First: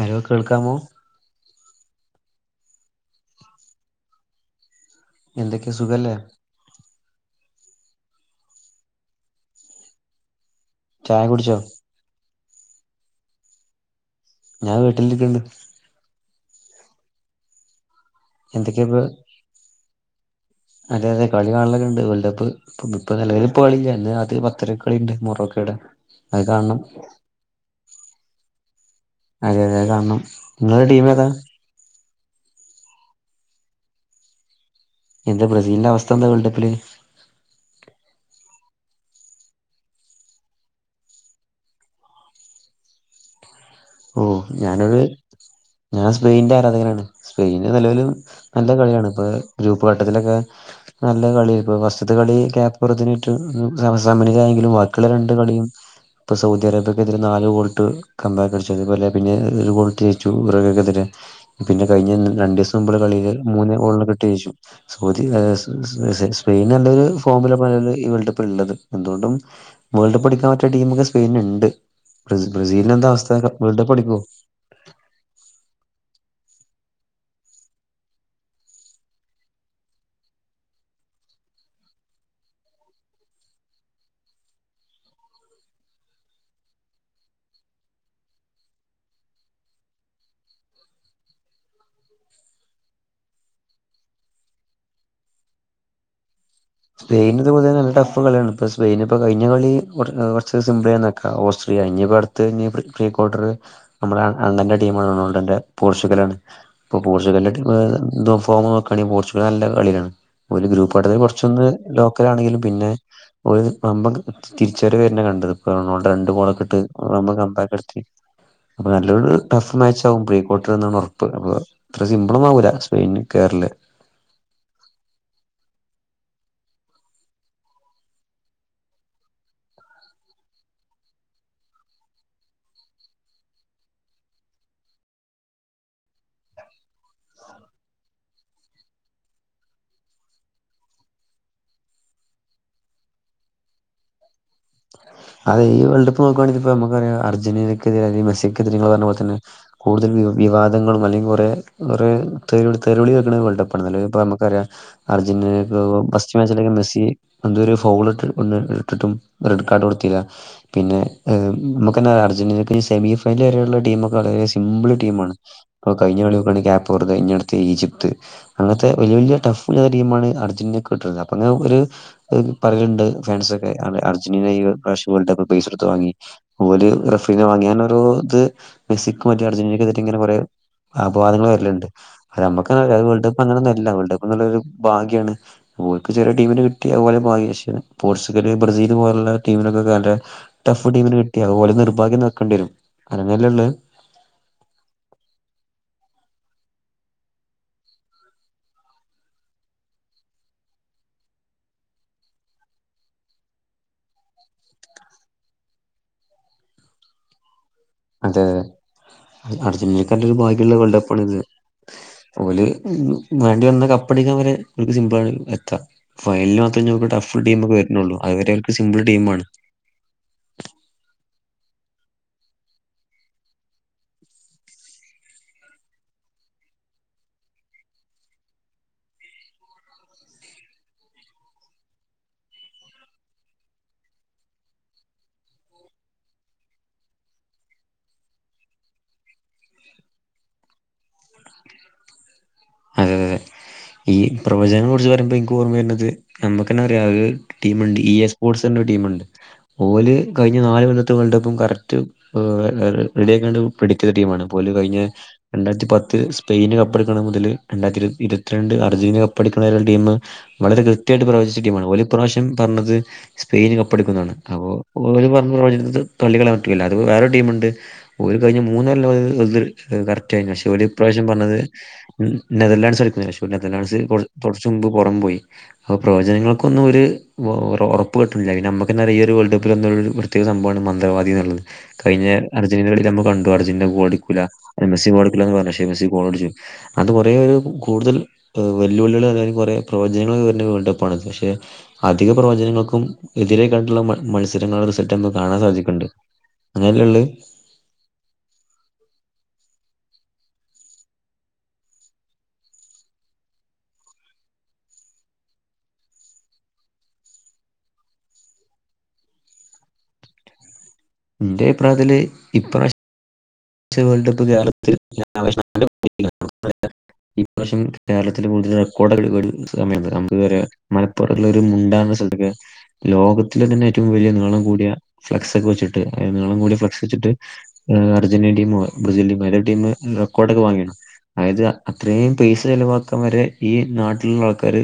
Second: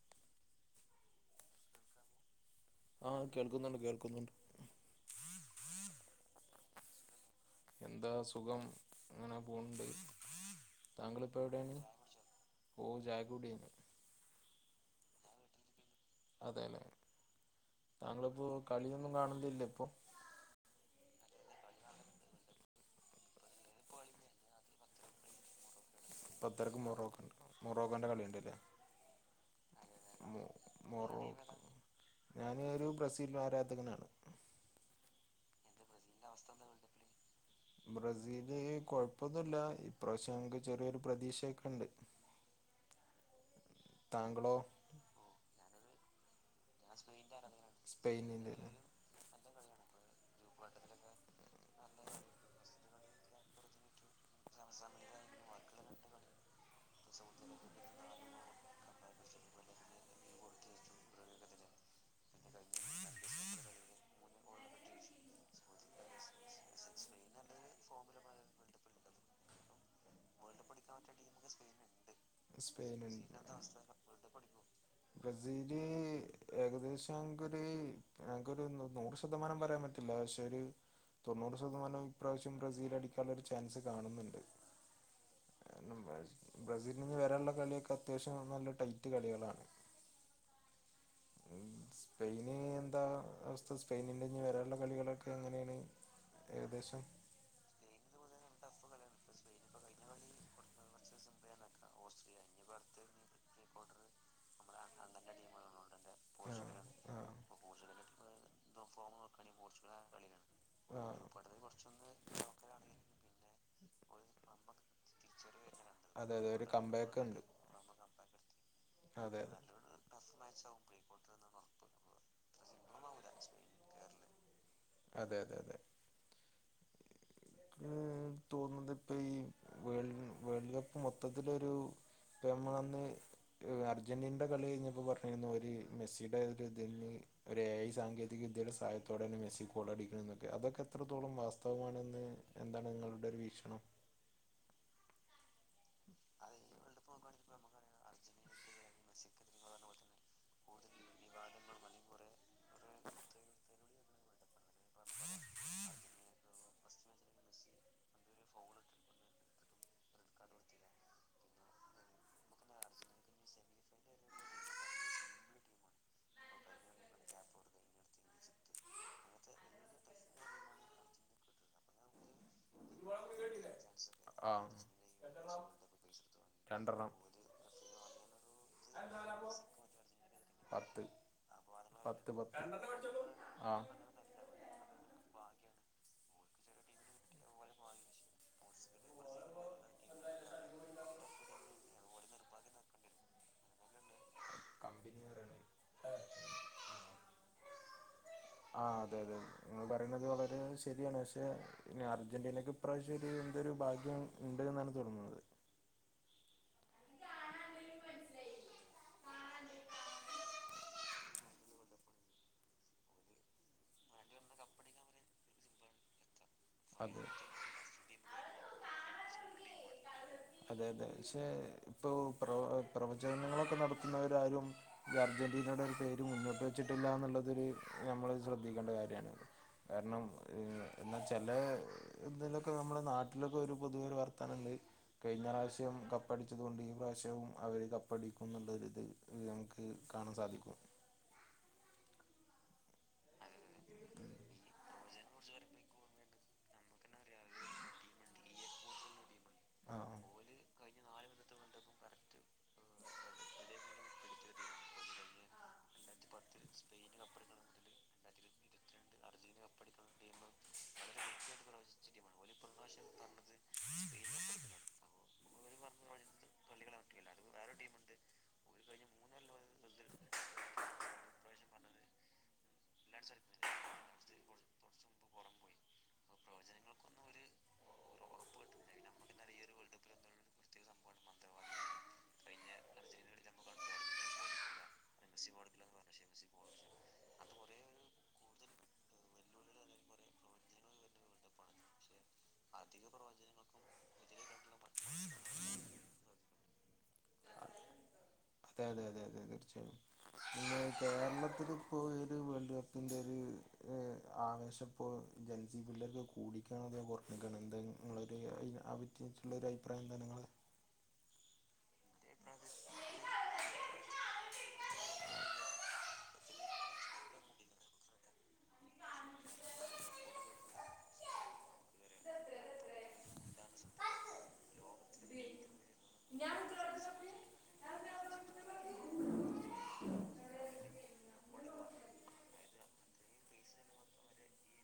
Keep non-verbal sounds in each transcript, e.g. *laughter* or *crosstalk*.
Hello... കേൾക്കാമോ? ആഹാ കേൾക്കുന്നുണ്ട്, കേൾക്കുന്നുണ്ട്. എന്തൊക്കെയാ സുഖല്ലേ എന്താ സുഖം അങ്ങനെ പോണ്ട്. ചായ താങ്കളിപ്പോ കുടിച്ചോ എവിടെയാണ് ഓഹ്, ചായൊക്കെ കുടിക്കായിഞ്ഞു. ഞാൻ വീട്ടിലിരിക്കണ്ട്. അതെയല്ലെ താങ്കളിപ്പോ എന്തൊക്കെയാ കളിയൊന്നും കാണുന്നില്ല ഇപ്പൊ അതേ അതെ, കളികാണലൊക്കെണ്ട് വല്ലപ്പഴും. ഇപ്പോ നിലവിൽ ഇപ്പോ കളില്ല, ഇന്ന് രാത്രി പത്തരക്ക് കളിണ്ട് മോറോക്കേടെ. പത്തരക്ക് മൊറോക്കണ്ട്, മൊറോക്കന്റെ കളിയുണ്ട്ല്ലേ? അതെ അതെ അത് കാണം, ഇങ്ങളെ ടീം ഏതാ? മൊറോക്ക ഞാന് ഒരു ബ്രസീൽ ആരാധകനാണ്. എന്താ ബ്രസീലിന്റെ അവസ്ഥ. എന്താ വേൾഡ് അവസ്ഥ കപ്പില് എന്താണ് ബ്രസീല് കൊഴപ്പൊന്നുല്ല ഇപാവശ്യം ഞങ്ങക്ക് ചെറിയൊരു പ്രതീക്ഷയൊക്കെ ഇണ്ട് ഓഹ് താങ്കളോ ഞാനൊരു ഞാൻ സ്പെയിന്റെ അരാധകരാണ് സ്പെയിന് നിലവില് സ്പെയിനിന്റെ നല്ല കളിയാണ് ഇപ്പോ, ഗ്രൂപ്പ് ഘട്ടത്തിലൊക്കെ നല്ല കളി, ഇപ്പോഫസ്റ്റത്തെ കളി കേപ്പ് വെർദ നെ- ഇതുസമനിലയായെങ്കിലും ബാക്കിയുള്ള രണ്ടുകളിയും ഇപ്പ സൗദിയറേബ്യക്കെതിരെ നാലുഗോൾട്ടു കമ്പയറടിച്ചു. അതുപോലെ പിന്നെ ഒരു, *unintelligible* ഗോൾ *unintelligible* എതിരെ. പിന്നെ കഴിഞ്ഞ രണ്ടുദിവസം മുമ്പുള്ള കളിയില് മൂന്നേ- *unintelligible* സോദി സ്പെയിൻ നല്ലരു ഫോമില പല ഈ വേൾഡ് കപ്പിൽ ഉള്ളത്, എന്തുകൊണ്ടും. വേൾഡ് കപ്പ് അടിക്കാൻ പറ്റിയ ടീമൊക്കെ സ്പെയിന് ഇണ്ട്, ബ്രസീലിനെന്താ അവസ്ഥ? വേൾഡ് കപ്പ് വേൾഡ്കപ്പ് അടിക്കുവോ? ബ്രസീല് ഏകദേശംഇപ്പോ ഒരു, ഞങ്ങൾക്കൊരു നൂറ് ശതമാനം പറയാൻ പറ്റു, എന്താച്ചല് ഒരു തൊണ്ണൂറ് ശതമാനം, ഇപ്രാവശ്യം ബ്രസീൽ- അടിക്കാള്ളൊരു ചാൻസ് കാണുന്നുണ്ട്. കാരണം ബ്രസീലി ന്നി വരാള്ള കളികളൊക്കെ അത്യാവശ്യം നല്ല ടൈറ്റ് കളികളാണ്. ഉം സ്പെയിന് എന്താ അവസ്ഥ, സ്പെയിനിൻ്റെ നി വരാള്ള കളികളൊക്കെ എങ്ങനേണ് ഏകദേശം സ്പെയിനിതുപോലെ നല്ല ടഫുകളിയാണ് ഇപ്പോൾ സ്പെയിനിനിപ്പോ കഴിഞ്ഞകളി ഒരു സിംമ്പിളിയാന്നു വെക്കാം ഓസ്ട്രിയ ഇനിയിപ്പോ അടുത്തതിനി പ്രീക്വാർട്ടർ നമ്മളെ അങ്ങനെ ടീമാ റൊണാൾഡോന്റെ പോർച്ചുഗലാണ്. ഇപ്പോൾ പോർച്ചുഗലിന്റെ ടീമ് എഫോമ് നോക്കുകയാണെങ്കിൽ പോർച്ചുഗൽ നല്ല കളിയാണ് ഒരു ഗ്രൂപ്പ് അഡ്മിൻ കൊറച്ചൊന്ന്.. ലോക്കലാണെങ്കിൽ പിന്നെയൊരുവമ്പം തിരിച്ചുവരവുതന്നെ കണ്ടതും റൊണാൾഡോ അതെ അതെ ഒരു രണ്ടുഗോളൊക്കെ ഇട്ട്, കംബാക്ക് ഓൻ വമ്പം കംബാക്കട് ത്തി അപ്പൊ അതെ നല്ലൊരുടഫ്മാച്ചാകും പ്രീക്വാർട്ടർ എന്നാണ് ഉറപ്പ് അപ്പൊ ഇത്ര സിംമ്പിളൊന്നുമാകൂല സ്പെയിനുകേറല് അതെയതെയതെ ആ തോന്നുന്നതിപ്പമീ വേൾ വേൾഡുകപ്പ് മൊത്തത്തിലൊരു അപ്പ നമ്മളന്ന് അർജന്റീനയുടെകളി കഴിഞ്ഞപ്പോൾ പറഞ്ഞിരുന്നു ഒരു മെസ്സിയുടെയൊരുഇതിൽ ഈ ഒരുഏ. ഐ. സാങ്കേതിക വിദ്യയുടെ സഹായത്തോടെയാണ് മെസ്സിഗോളടിക്കണന്നൊക്കെ. അതൊക്കെത്രത്തോളം വാസ്തവമാണെന്ന് എന്താണുനിങ്ങളുടെ വീക്ഷണം അതീ വേൾഡ് നോക്കുയാണെങ്കിലിപ്പം നമുക്കറിയാം അർജന്റീനക്കെതിരെ അല്ലെങ്കിൽ മെസ്സിക്കെതിരെ നിങ്ങളുപറഞ്ഞ പോലെ തന്നെ കൂടുതൽ വിവാദങ്ങളും അല്ലെങ്കിൽ കൊറെ ഒരേ തെറി തെറിവിളികേൾക്കണ വേൾഡ്കപ്പ്ണ്ഇപ്പ നമുക്കറിയാം അർജൻ ൻറീനഫസ്റ്റ് മാച്ചിലേക്കു മെസി *inaudible* എന്തൊരു ഫൗളിട്ടു പിന്നെയെടുത്തിട്ടും അതെടുക്കാനും പറ്റിയില്ല. പിന്നെ ഏ നമുക്കെന്ന അർജന്റീനക്ക് സെമി ഫൈനൽ വരെയുള്ള ടീമൊക്കെ വളരെ സിംമ്പിൾ ടീമാണ്. ഓക്ക കഴിഞ്ഞ ഞ്ഞ കളി കേപ്പ് ട്ത്ത് ഈജിപ്ത്ത് *inaudible* അങ്ങനത്തെ വലിയ വലിയ ടഫുള്ളടീമാണ് അർജന്റീനക്കു അപ്പ ങ്ങനൊരു ഒരുപാടുണ്ട് ഫാൻസ്. അർ അർജന്റീന ആ ഈ പ്രാവശ്യം വേൾഡുകപ്പ് പൈസ കൊടുത്തുവാങ്ങി ഓല് രണ്ടെണ്ണം റഫ് പിന്നെ വാങ്ങിയാനൊരിത് മെസ്സിക്കോ മറ്റേ അർജന്റീന ക്കെതിരെ യിങ്ങനെ പറയാം പത്ത് അപവാദങ്ങൾ വരലുണ്ട് പത്ത് അത് നമ്മക്കു പത്ത് വേൾഡ് കപ്പ് ആ അങ്ങനെന്നുഅല്ല വേൾഡ് കപ്പെന്നുള്ളയൊരു ഭാഗ്യ ണ്. ഓൽക്ക് ചെറിയടീമിനെ കിട്ടി. അഅ് ഓലെ ഭാഗ്യം. പക്ഷേ പോർച്ചുഗല്, ബ്രസീല് പോലെള്ള ടീമിനൊക്കെ *inaudible* ടഫ് ടീമിനെ കിട്ട്യാ ഓലെ നിർഭാഗ്യംന്ന് വെക്കണ്ടേരും., അതെന്നെല്ലെള്ളത് *unintelligible* ആ *inaudible* ആ അതെയതെ നിങ്ങൾ പറയുന്നതുവളരെ ശരിയാണുപക്ഷേയിനി അർജന്റീനയ്ക്കു ഇപ്രാവശ്യം ഇതിലെന്തൊരു ഭാഗ്യം ഉണ്ട്ന്നാണു തോന്നുന്നത്. അതെ അർജന്റീനക്കൊരു ഭാഗ്യള്ള വേൾഡ് കപ്പാണിത്. ഓല് വേണ്ടിവന്നാകപ്പടിക്കാൻ വരെ ഓൽക്ക് സിംമ്പിളാണ്, എത്ത ഫൈനൽല് വന്ന ഞ് ഓൽക്ക് അതെ ടഫ് ടീമൊക്കെ വരുന്നൊള്ളൂ അത് വെര ഓൽക്ക് സിംമ്പിൾടീമാണ് അതെയതെ പക്ഷേയി പ്പോപ്രവ പ്രവചനങ്ങളൊക്കെ നടത്തുന്നവരാരും ഇത് അർജന്റീനയുടെയൊരു പേര്മുന്നോട്ടു വെച്ചിട്ടില്ലായെന്നുള്ളതു നമ്മൾ ശ്രദ്ധിക്കേണ്ട കാര്യാണ്. കാരണം എന്നാ ചില ഇതിലൊക്കെ നമ്മള നാട്ടിലൊക്കെ ഒരു പൊതുവെ ഒരു വർത്താനം ഇണ്ട് കയിഞ്ഞ പ്രാവശ്യം കപ്പടിച്ചതോണ്ട്, ഈ പ്രാവശ്യവും അവര് കപ്പടിക്കുംന്ന്ള്ളരിത് നമുക്കു കാണാൻ സാധിക്കും. അതെയതെയതെ ഈ പ്രവചനം കുറിച്ചു പറയുമ്പോ ഓർമ്മ വരുന്നത് നമുക്ക് അറിയാലൊ അതി പ്പോ ടീ എസ്പോർട്സിന്റെടീമുണ്ട് ഓല് കയ്ഞ്ഞ നാലുകൊല്ലത്തെ വേൾഡുകപ്പുംകറക്റ്റ് റെഡിയാക്കാണ്ടു പഠിക്ക്ണ ടീമാണ് പോല് കഴിഞ്ഞെ രണ്ടായിരത്തിപത്ത് സ്പെയിനുകപ്പെടുക്കണ മുതലുരണ്ടായിരത്തി ഇരുപത്തിരണ്ട് അർജന്റീന കപ്പെടുക്കണ ടീമ് വളരെ കൃത്യായിട്ട് പ്രവചിച് ടീമാണ് ഓലി ഇപ്രാവശ്യം പറഞ്ഞത് സ്പെയിന് കപ്പ് എടുക്കുന്നതാണ് അപ്പോ ഓര് പറഞ്ഞ വലുത് തള്ളിക്കളയാൻ പറ്റൂലല്ല അത് വേറെൊരു ടീമ്ണ്ട് ഒ കഴിഞ്ഞ മൂന്നാല് *unintelligible* ഇത് കറക്റ്റായിരുന്നു പക്ഷേ ഓര് ഇപ്രാവശ്യം പറഞ്ഞത് നേതേര്ലാന്ഡ്സ് എടുക്കുന്ന *unintelligible* കൊറച്ചുമുമ്പ് പുറം പോയി. അപ്പൊ പ്രവചനങ്ങൾക്കൊന്നും ഒരു ഒ ഒറ ഒറപ്പ് കിട്ടണില്ല നമ്മക്കന്നറിയ ഒരു വേൾഡ് കപ്പിൽ എന്താ *unintelligible* സംഭവമാണ് മന്ത്രവാദി എന്ന്ള്ളത് കഴിഞ്ഞ അർജന്റീനെ കളി നമ്മൾ കണ്ടു അർജന്റീനാ ഗോളാടിക്കൂല. എം എസ് സി ഗോളടിക്കൂലാന്ന് പറഞ്ഞു പക്ഷെ എം എസ് സി ഗോളടിച്ചു അതുകൊ കുറേ ഒരു കൂടുതൽ വെല്ലുവിളികൾ അല്ലെങ്കിൽ കുറേ പ്രവചനങ്ങള് വരുന്ന ഒരു വേൾഡ് കപ്പാണത് പക്ഷെ. അധിക പ്രവചനങ്ങൾക്കും എതിരെക്കാണ്ടുള്ള മ മത്സരങ്ങള് സെറ്റേന്ന് കാണാൻ സാധിക്ണ്ട്. അങ്ങനെയല്ലേ ഉള്ളത്. ത അതെ അതെ അതെ തീർച്ചയായും പിന്നെ കേരളത്തിൽ ഇപ്പൊ ഒരു വേൾഡ് കപ്പിന്റെ ഒരു ഏഹ് ആവേശം. ഇപ്പോൾ ജെൻ സി പിള്ളേർക്ക് കൂടിക്കാണോ അതോ കൊറഞ്ഞിക്കാണോ എന്ത ഇങ്ങളൊര് അയിന് അബി ച്ചുള്ള ഒരു അഭിപ്രായം എന്താ നിങ്ങളെ എന്റെ അഭിപ്രായത്തില് ഇപ്ര *unintelligible* വേൾഡ് കപ്പ് കേരളത്തിൽ *unintelligible* *inaudible* ഈ വർഷം കേരളത്തിൽ കൂടുതൽ റെക്കോർഡ് സമയണ്ട് നമ്മക്കറിയ മലപ്പുറുള്ള ഒരു മുണ്ടന്നാ സ്ഥലത്തൊക്കെ. ലോകത്തിലെ തന്നെ ഏറ്റവും വലിയ നീളം കൂടിയ ഫ്ലാക്സ് ഒക്കെ വച്ചിട്ട് നീളം കൂടിയ ഫ്ലക്സ് വച്ചിട്ട്. അർജന്റീനേം ടീമും ബ്രസീലിയൻ ടീമും ഏതോ ഒരു ടീം റെക്കോഡ് ഒക്കെ വാങ്ങിണ്. അതായത് അത്രയും പൈസ ചെിലവാക്കൻ വരെ ഈ നാട്ടിലുള്ള ആൾക്കാര്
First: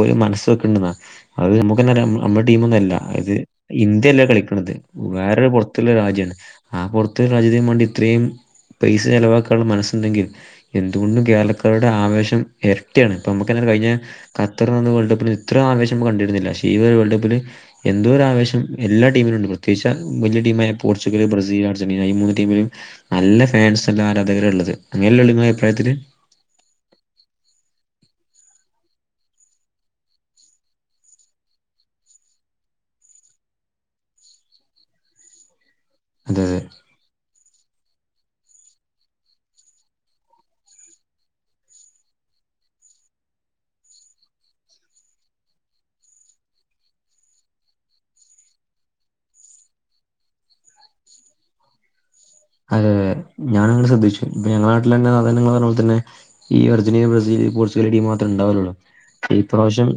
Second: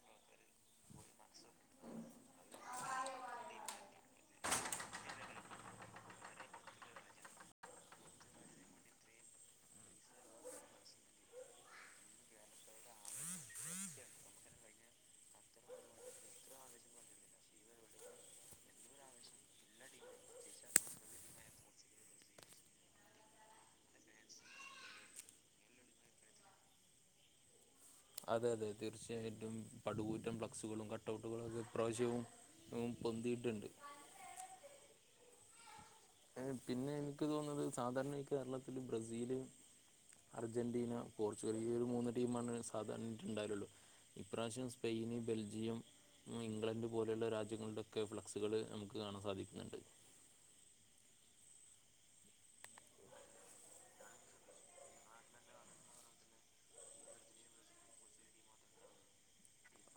ഓല് മനസ് വെക്കണ്ടന്നാ അത് നമ്മുക്കന്ന അറിയാം നമ്മുടെ ടീമൊന്നും അല്ല അത് ഇന്ത്യയല്ലേ കളിക്കണത് വേറൊരു പുറത്തുള്ള രാജ്യണ് ആ പുറത്തു രാജ്യത്തിനുംവേണ്ടി ഇത്രയും പൈസ ചിലവാക്കാനുള്ള മനസ്സുണ്ടെങ്കി എന്തുകൊണ്ടും കേരളക്കാരുടെ ആവേശം ഇരട്ടിയാണ് ഇപ്പ നമുക്കന്നെ കഴിഞ്ഞ ഖത്തർ നിന്ന് വേൾഡ് കപ്പിൽ ഇത്ര ആവേശം കണ്ടിരുന്നില്ല പക്ഷേ ഈ വേൾഡ് കപ്പില്. എന്തോരു ആവേശം എല്ലാ ടീമിലുണ്ട് പ്രത്യേകിച്ച വലിയടീമായ പോർച്ചുഗൽ ബ്രസീൽ അർജന്റീന ഈ മൂന്ന് ടീമിലും. നല്ല ഫാൻസ്ള്ള ആരാധകര് ഉള്ളത് അങ്ങനെയല്ല ഉള്ള നിങ്ങള അഭിപ്രായത്തില്. അതെ അതെ തീർച്ചയായിട്ടും പടുകൂറ്റം ഫ്ലാക്സുകളും കട്ട്ഔട്ടുകളും ഒക്കെ ഇപ്രാവശ്യവും. ഉം പൊന്തിയിട്ടുണ്ട്. അതെ ഏഹ് അതെ പിന്നെ എനിക്ക് തോന്നുന്നത് സാധാരണ ഈ കേരളത്തില് ബ്രസീല്. അർജന്റീന പോർച്ചുഗൽ ഈ ഒരു മൂന്ന് ടീമാണ് സാധാരണയിട്ട് ഉണ്ടാകലൊള്ളൂ. ഇപ്രാവശ്യം സ്പെയിന് ബെൽജിയം ഇംഗ്ലണ്ട് പോലെയുള്ള രാജ്യങ്ങളുടൊക്കെ ഫ്ലക്സുകൾ നമുക്ക് കാണാൻ സാധിക്കുന്നുണ്ട്. അതെ ഞാൻ അങ്ങനെ ശ്രദ്ധിച്ചു പിന്നെ നാട്ടിൽ *unintelligible* പോലെ തന്നെ. ഈ അർജന്റീന ബ്രസീൽ പോർച്ചുഗൽ ടീമ് മാത്രേ ഉണ്ടാവലുള്ളൂ ഈ പ്രാവശ്യം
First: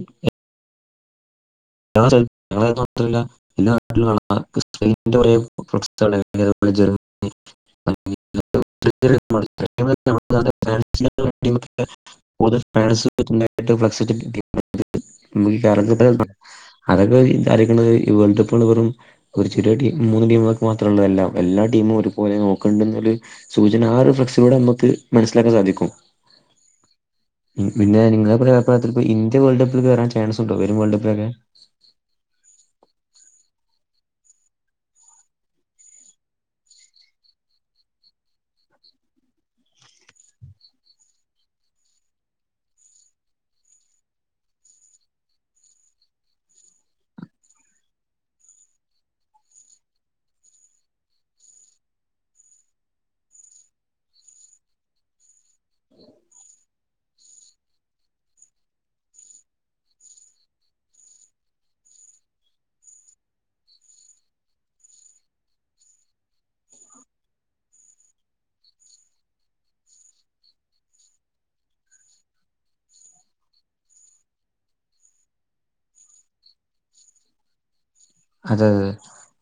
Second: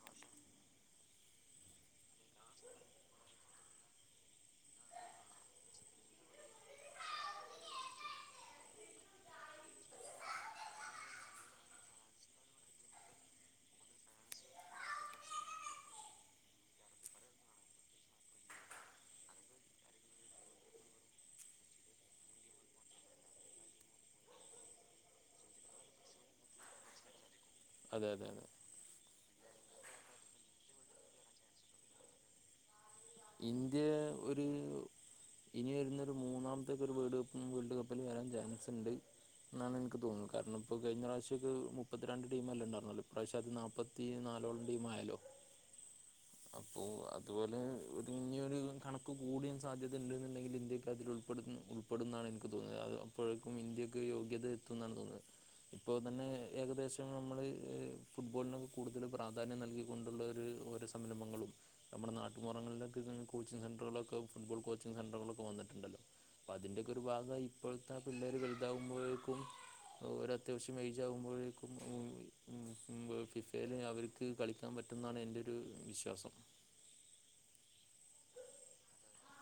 *unintelligible* മാത്രല്ല *unintelligible* *unintelligible* *unintelligible* അതൊക്കെ *unintelligible* ഇവന്റെ ഒപ്പം ഉള്ള വെറും. ഒര് ചെറിയ ടീം മൂന്ന് ടീമ്കൾക്ക് മാത്രള്ളതല്ല എല്ലാ ടീമും ഒര്പോലെ നോക്കണ്ട്ന്നൊര് സൂചന ആ ഒരുഫ്ക്സിലൂടെ നമ്മക്ക് മനസ്സിലാക്കാൻ സാധിക്കും. *inaudible* പിന്നെ അതെ അതെ നിങ്ങളെ അതെ പ്രായ പ്രായത്തിൽ ഇപ്പൊ ഇന്ത്യ വേൾഡ് കപ്പിൽ വരാൻ ചൻസ് ഉണ്ടോ വരും വേൾഡ് കപ്പിലൊക്കെ. *inaudible* ഇന്ത്യ ഒരു ഇനി വരുന്ന ഒരു മൂന്നാമത്തേക്ക് ഒരു വേൾഡ് കപ്പും കൂടി വേൾഡ് കപ്പിൽ വരാൻ ചാൻസ് ഉണ്ട്. എന്നാണ് എനിക്ക് തോന്നുന്നത് കാരണം ഇപ്പോ കഴിഞ്ഞ പ്രശ്യൊക്കെ മുപ്പത്തി രണ്ട് ടീമല്ലേ ഉണ്ടാര്ന്നുള്ളൂ ഇപ്രാവശ്യം അത് നാപ്പത് ഈ നാലോളം ടീം ആയല്ലോ അപ്പൊ അത്പോലെ ഇന്നിയൊരു കണക്ക് കൂടാൻ സാധ്യത ണ്ട്ന്ന്ണ്ടങ്കി ഇന്ത്യക്കെ അതിൽ ഉൾപ്പെടുന്ന ഉൾപ്പെടുന്നാണ് എനിക്ക് തോന്നുന്നത് അത് ഇപ്പോഴേക്കും ഇന്ത്യക്ക് യോഗ്യത എത്തുന്നാണ് തോന്നുന്നത് ഇപ്പോൾ തന്നെ ഏകദേശം നമ്മള് ഫുട്ബോളിനൊക്കെ കൂടുതൽ പ്രാധാന്യം നൽകിക്കൊണ്ട്ള്ളൊര് സംരംഭങ്ങളും നമ്മുടെ നാട്ടുമ്പുറങ്ങളിൽ കോച്ചിങ് സെന്റുകളൊക്കെ ഫുട്ബോൾ കോച്ചിങ് സെന്ററുകളൊക്കെ വന്നിട്ടുണ്ടല്ലോ. അപ്പ അതിന്റൊക്കൊര് ഭാഗായി ഇപ്പോഴത്താ പിള്ളേര് വല്താവുമ്പോഴേക്കും ഒരത്യാവശ്യം ഏജാകുമ്പോഴേക്കും ഓ ഇപ്പം ഫിഫേല് അവര് ക്ക് കളിക്കാം പറ്റുന്നാണ് എന്റൊരു വിശ്വാസം അതെ അതെ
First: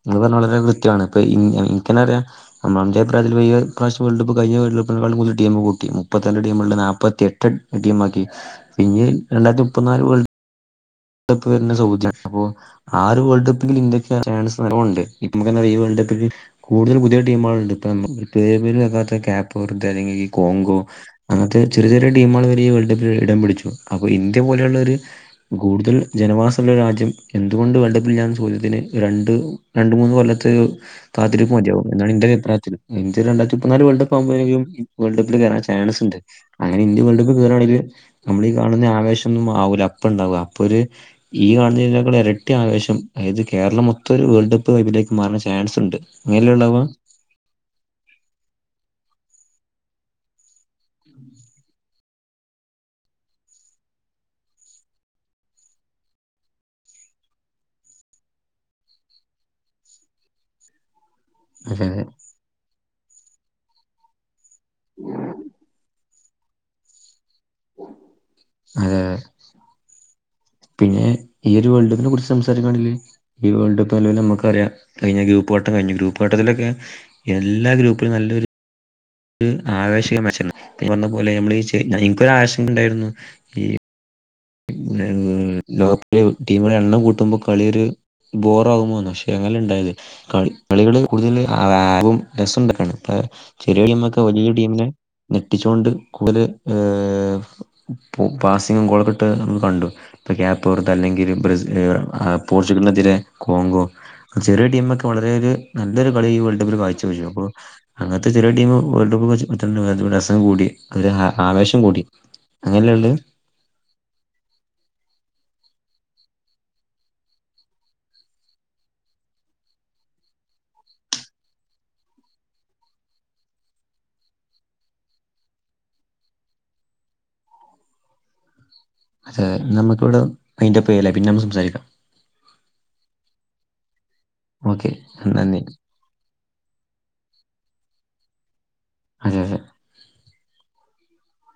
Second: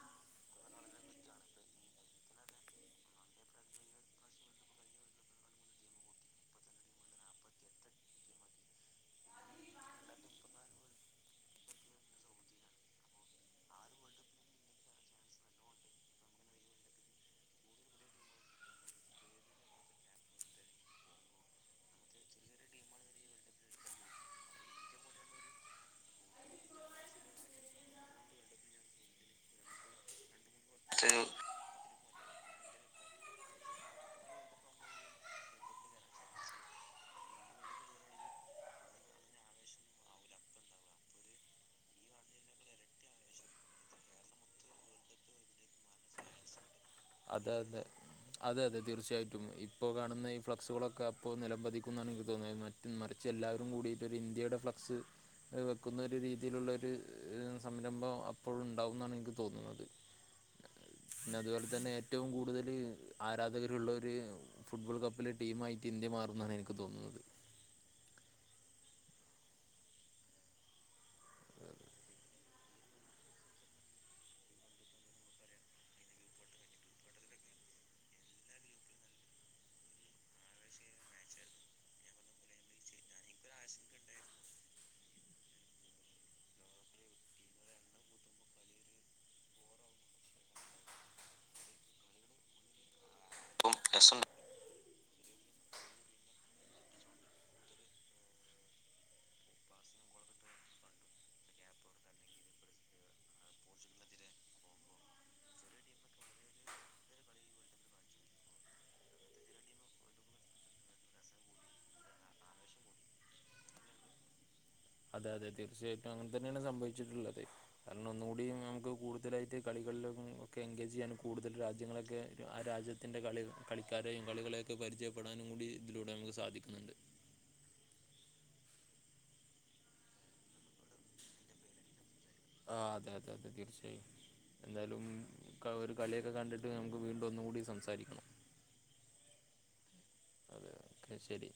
ങ്ങള് പറഞ്ഞത് വളരെ കൃത്യാണ് ഇപ്പ ഇനിക്കെന്നറിയാ ഞമ്മ ന്റെ അഭിപ്രായത്തില് ഈ ഇപ്രാവശ്യം വേൾഡ് കപ്പ് കഴിഞ്ഞ വേൾഡ് കപ്പിനേക്കാൾ കൂട്തൽ ടീമ് കൂട്ടി. മുപ്പത്തിരണ്ട് ടീമ്ള്ളത് നാപ്പത്തിയെട്ട് ടീമാക്കി ഇഞ്ഞി രണ്ടായിരത്തി മുപ്പത്തി നാല് വേൾഡ് കപ്പ് വെര്ണെ സൗദ്യാണ് അപ്പോ ആ ഒര് വേൾഡ് കപ്പ്ല് ഇന്ത്യക്ക് *unintelligible* സ്ഥലോണ്ട് ഇപ്പമ്മക്കന്നെ അറിയാ ഈ വേൾഡ് കപ്പ്ക്ക് കൂടുതൽ പുതിയ ടീമ്കൾണ്ട്പ്പ മ്മ *unintelligible* വെക്കാത്ത കേപ്പ് വെർതേ അല്ലെങ്കിൽ കോങ്കോ അങ്ങൻത്തെ ചെറ്യ ചെറ്യേ ടീമുകൾ വെരെ ഈ വേൾഡ് കപ്പിൽ ഇടം പിടിച്ചു അപ്പൊ ഇന്ത്യ പോലെള്ളൊര് കൂടുതൽ ജനവാസള്ള രാജ്യം എന്തുകൊണ്ട് വേൾഡ്കപ്പിലില്ലാന്ന്ള്ള ചോദ്യത്തിന് രണ്ട് രണ്ട് മൂന്ന് കൊല്ലത്തൊര് കാത്തിരിപ്പ്മതിയാവും എന്നാണ് ഇന്റെ അഭിപ്രായത്തില് ഇന്ത്യ രണ്ടായിത്തിമുപ്പത്തിനാല് വേൾഡ് കപ്പാവുമ്പത്തേനും വേൾഡ് കപ്പില് കേറാൻ ചാൻസ്ണ്ട് അങ്ങനെ ഇന്ത്യ വേൾഡ് കപ്പ് കേറാണെങ്കില് നമ്മളീ കാണുന്ന ആവേശൊന്നും ആവൂല അപ്പ ണ്ടാവുക അപ്പൊര് ഈ കാണുന്നതിനെക്കാൾ ഇരട്ടി ആവേശം അയത് കേരളം മൊത്തം ഒരു വേൾഡ് കപ്പ് വൈബിലേക്ക് മാറാൻ ചാൻസ്ണ്ട്. അങ്ങനല്ലെണ്ടാവ അതെ അതെ അതെ അതെ തീർച്ചയായിട്ടും ഇപ്പൊ കാണുന്ന ഈ ഫ്ലക്സുകളൊക്കെ അപ്പൊൽ നിലംമ്പതിക്കുന്നാണ് എനിക്ക് തോന്നുന്നെ മ് മറിച്ചെല്ലാരും കൂടിട്ടൊരു ഇന്ത്യയുടെ ഫ്ലക്സ് വെക്കുന്നൊര് രീതിയിലുള്ളൊരു സംരംഭം അപ്പോഴുണ്ടാവുന്നാണ് ഇൻക്ക് തോന്നുന്നത് പിന്നെ അതുപോലെ അതെ തന്നെ അതെ ഏറ്റവും കൂടുതല് ആരാധകര്ഉള്ളോര് ഫുട്ബോൾ കപ്പിലെ ടീമായിട്ട് ഇന്ത്യ മാറുന്നാണ് എ നി ക്ക് തോന്നുന്നത് ഏ പിന്നെ ഈ ഒരു വേൾഡ് കപ്പിനെ കുറിച്ച് സംസാരിക്കുകയാണെങ്കില് ഈ വേൾഡ് കപ്പ് ലെവലിൽ മ്മക്കറിയ കയ്ഞ്ഞ ഗ്രൂപ്പ് വട്ടം കയ്ഞ്ഞു ഗ്രൂപ്പ് വട്ടത്തിലൊക്കെ എല്ലാ ഗ്രൂപ്പിലും നല്ലൊര് ര് ആവേശികം വെച്ച്ര്ന്നു ഈ പറഞ്ഞ പോലെ നമ്മൾ ഈ ചെ ഇൻക്ക് ആവേശങ്ങ ണ്ടായിരുന്നു ഒര് ആശങ്കണ്ടേയ്ര്ന്നു പിന്നെ ലോക്കകപ്പില് ടീമ്കളുടെ എണ്ണം കൂട്ടുമ്പോ കളിയൊര് ബോറാകുമോന്ന്. പക്ഷേ അങ്ങനെ ല്ലണ്ടായത് കളി കളികള് കൂടുതല് ആ *unintelligible* രസണ്ട് കാണാൻ *unintelligible* ചെറിയ കളി നമ്മക്ക് വലീയ ടീമിനെ ഞെട്ടിച്ച് കൊണ്ട് ഇപല് ഏഹ് പാസിങ്ങും കൊളൊ ട്ടെ ഹ് ഹും കണ്ടു പ്പ ക്യാപ്പ്ർദൻ അല്ലെങ്കിൽ ബ്രസി ഏ പോർച്ചുഗലിനെതിരെ കോങ്കോ ചെറിയ ടീമൊക്കെ വളരെ ഒര് നല്ലൊര് കളി ഈ വേൾഡ് കപ്പില് കാഴ്ച വെച്ചു അപ്പോ അങ്ങന് ത്തെ ചെറിയ ടീം വേൾഡ് കപ്പ് വെച്ച് വെച്ചോണ്ട് രസം കൂടി ഒര് ആ ആവേശം കൂടി അങ്ങനല്ലെ ളെള അതെ അതെ തീർച്ചയായിട്ടും അങ്ങൻതന്നേണ് സംഭവിച്ചിട്ടുള്ളത്. കാരണം ഒന്നുകൂടി നമ്മക്ക് കൂടുതലായിട്ട് കളികളിലൊക്കെ എൻഗേജ് ചെയ്യാൻ കൂടുതൽ രാജ്യങ്ങളൊക്കെ ആ രാജ്യ ത്തിൻ്റെ കളി കളിക്കാരെയും കളികളെയൊക്കെ പരിചയപ്പെടാനും കൂടി ഇതിലൂടെ നമുക്ക് സാധിക്കുന്നുണ്ട് അതെ നമുക്കിവടെ വൈന്റപ്പ് ചെയ്യാലെ പിന്നമ്മക്ക് സംസാരിക്കാം ആഹ് അതെ അതെ അതെ തീർച്ചയായും ഓക്കെ എന്തായാലും നന്ദി ക്കവരും കളിയൊക്കെ കണ്ട്ട്ട് നമ്മക്ക് വീണ്ടും ഒന്നും കൂടി സംസാരിക്കണ്ണം അതെ അതെ അതെ ഓക്കെ ശെരി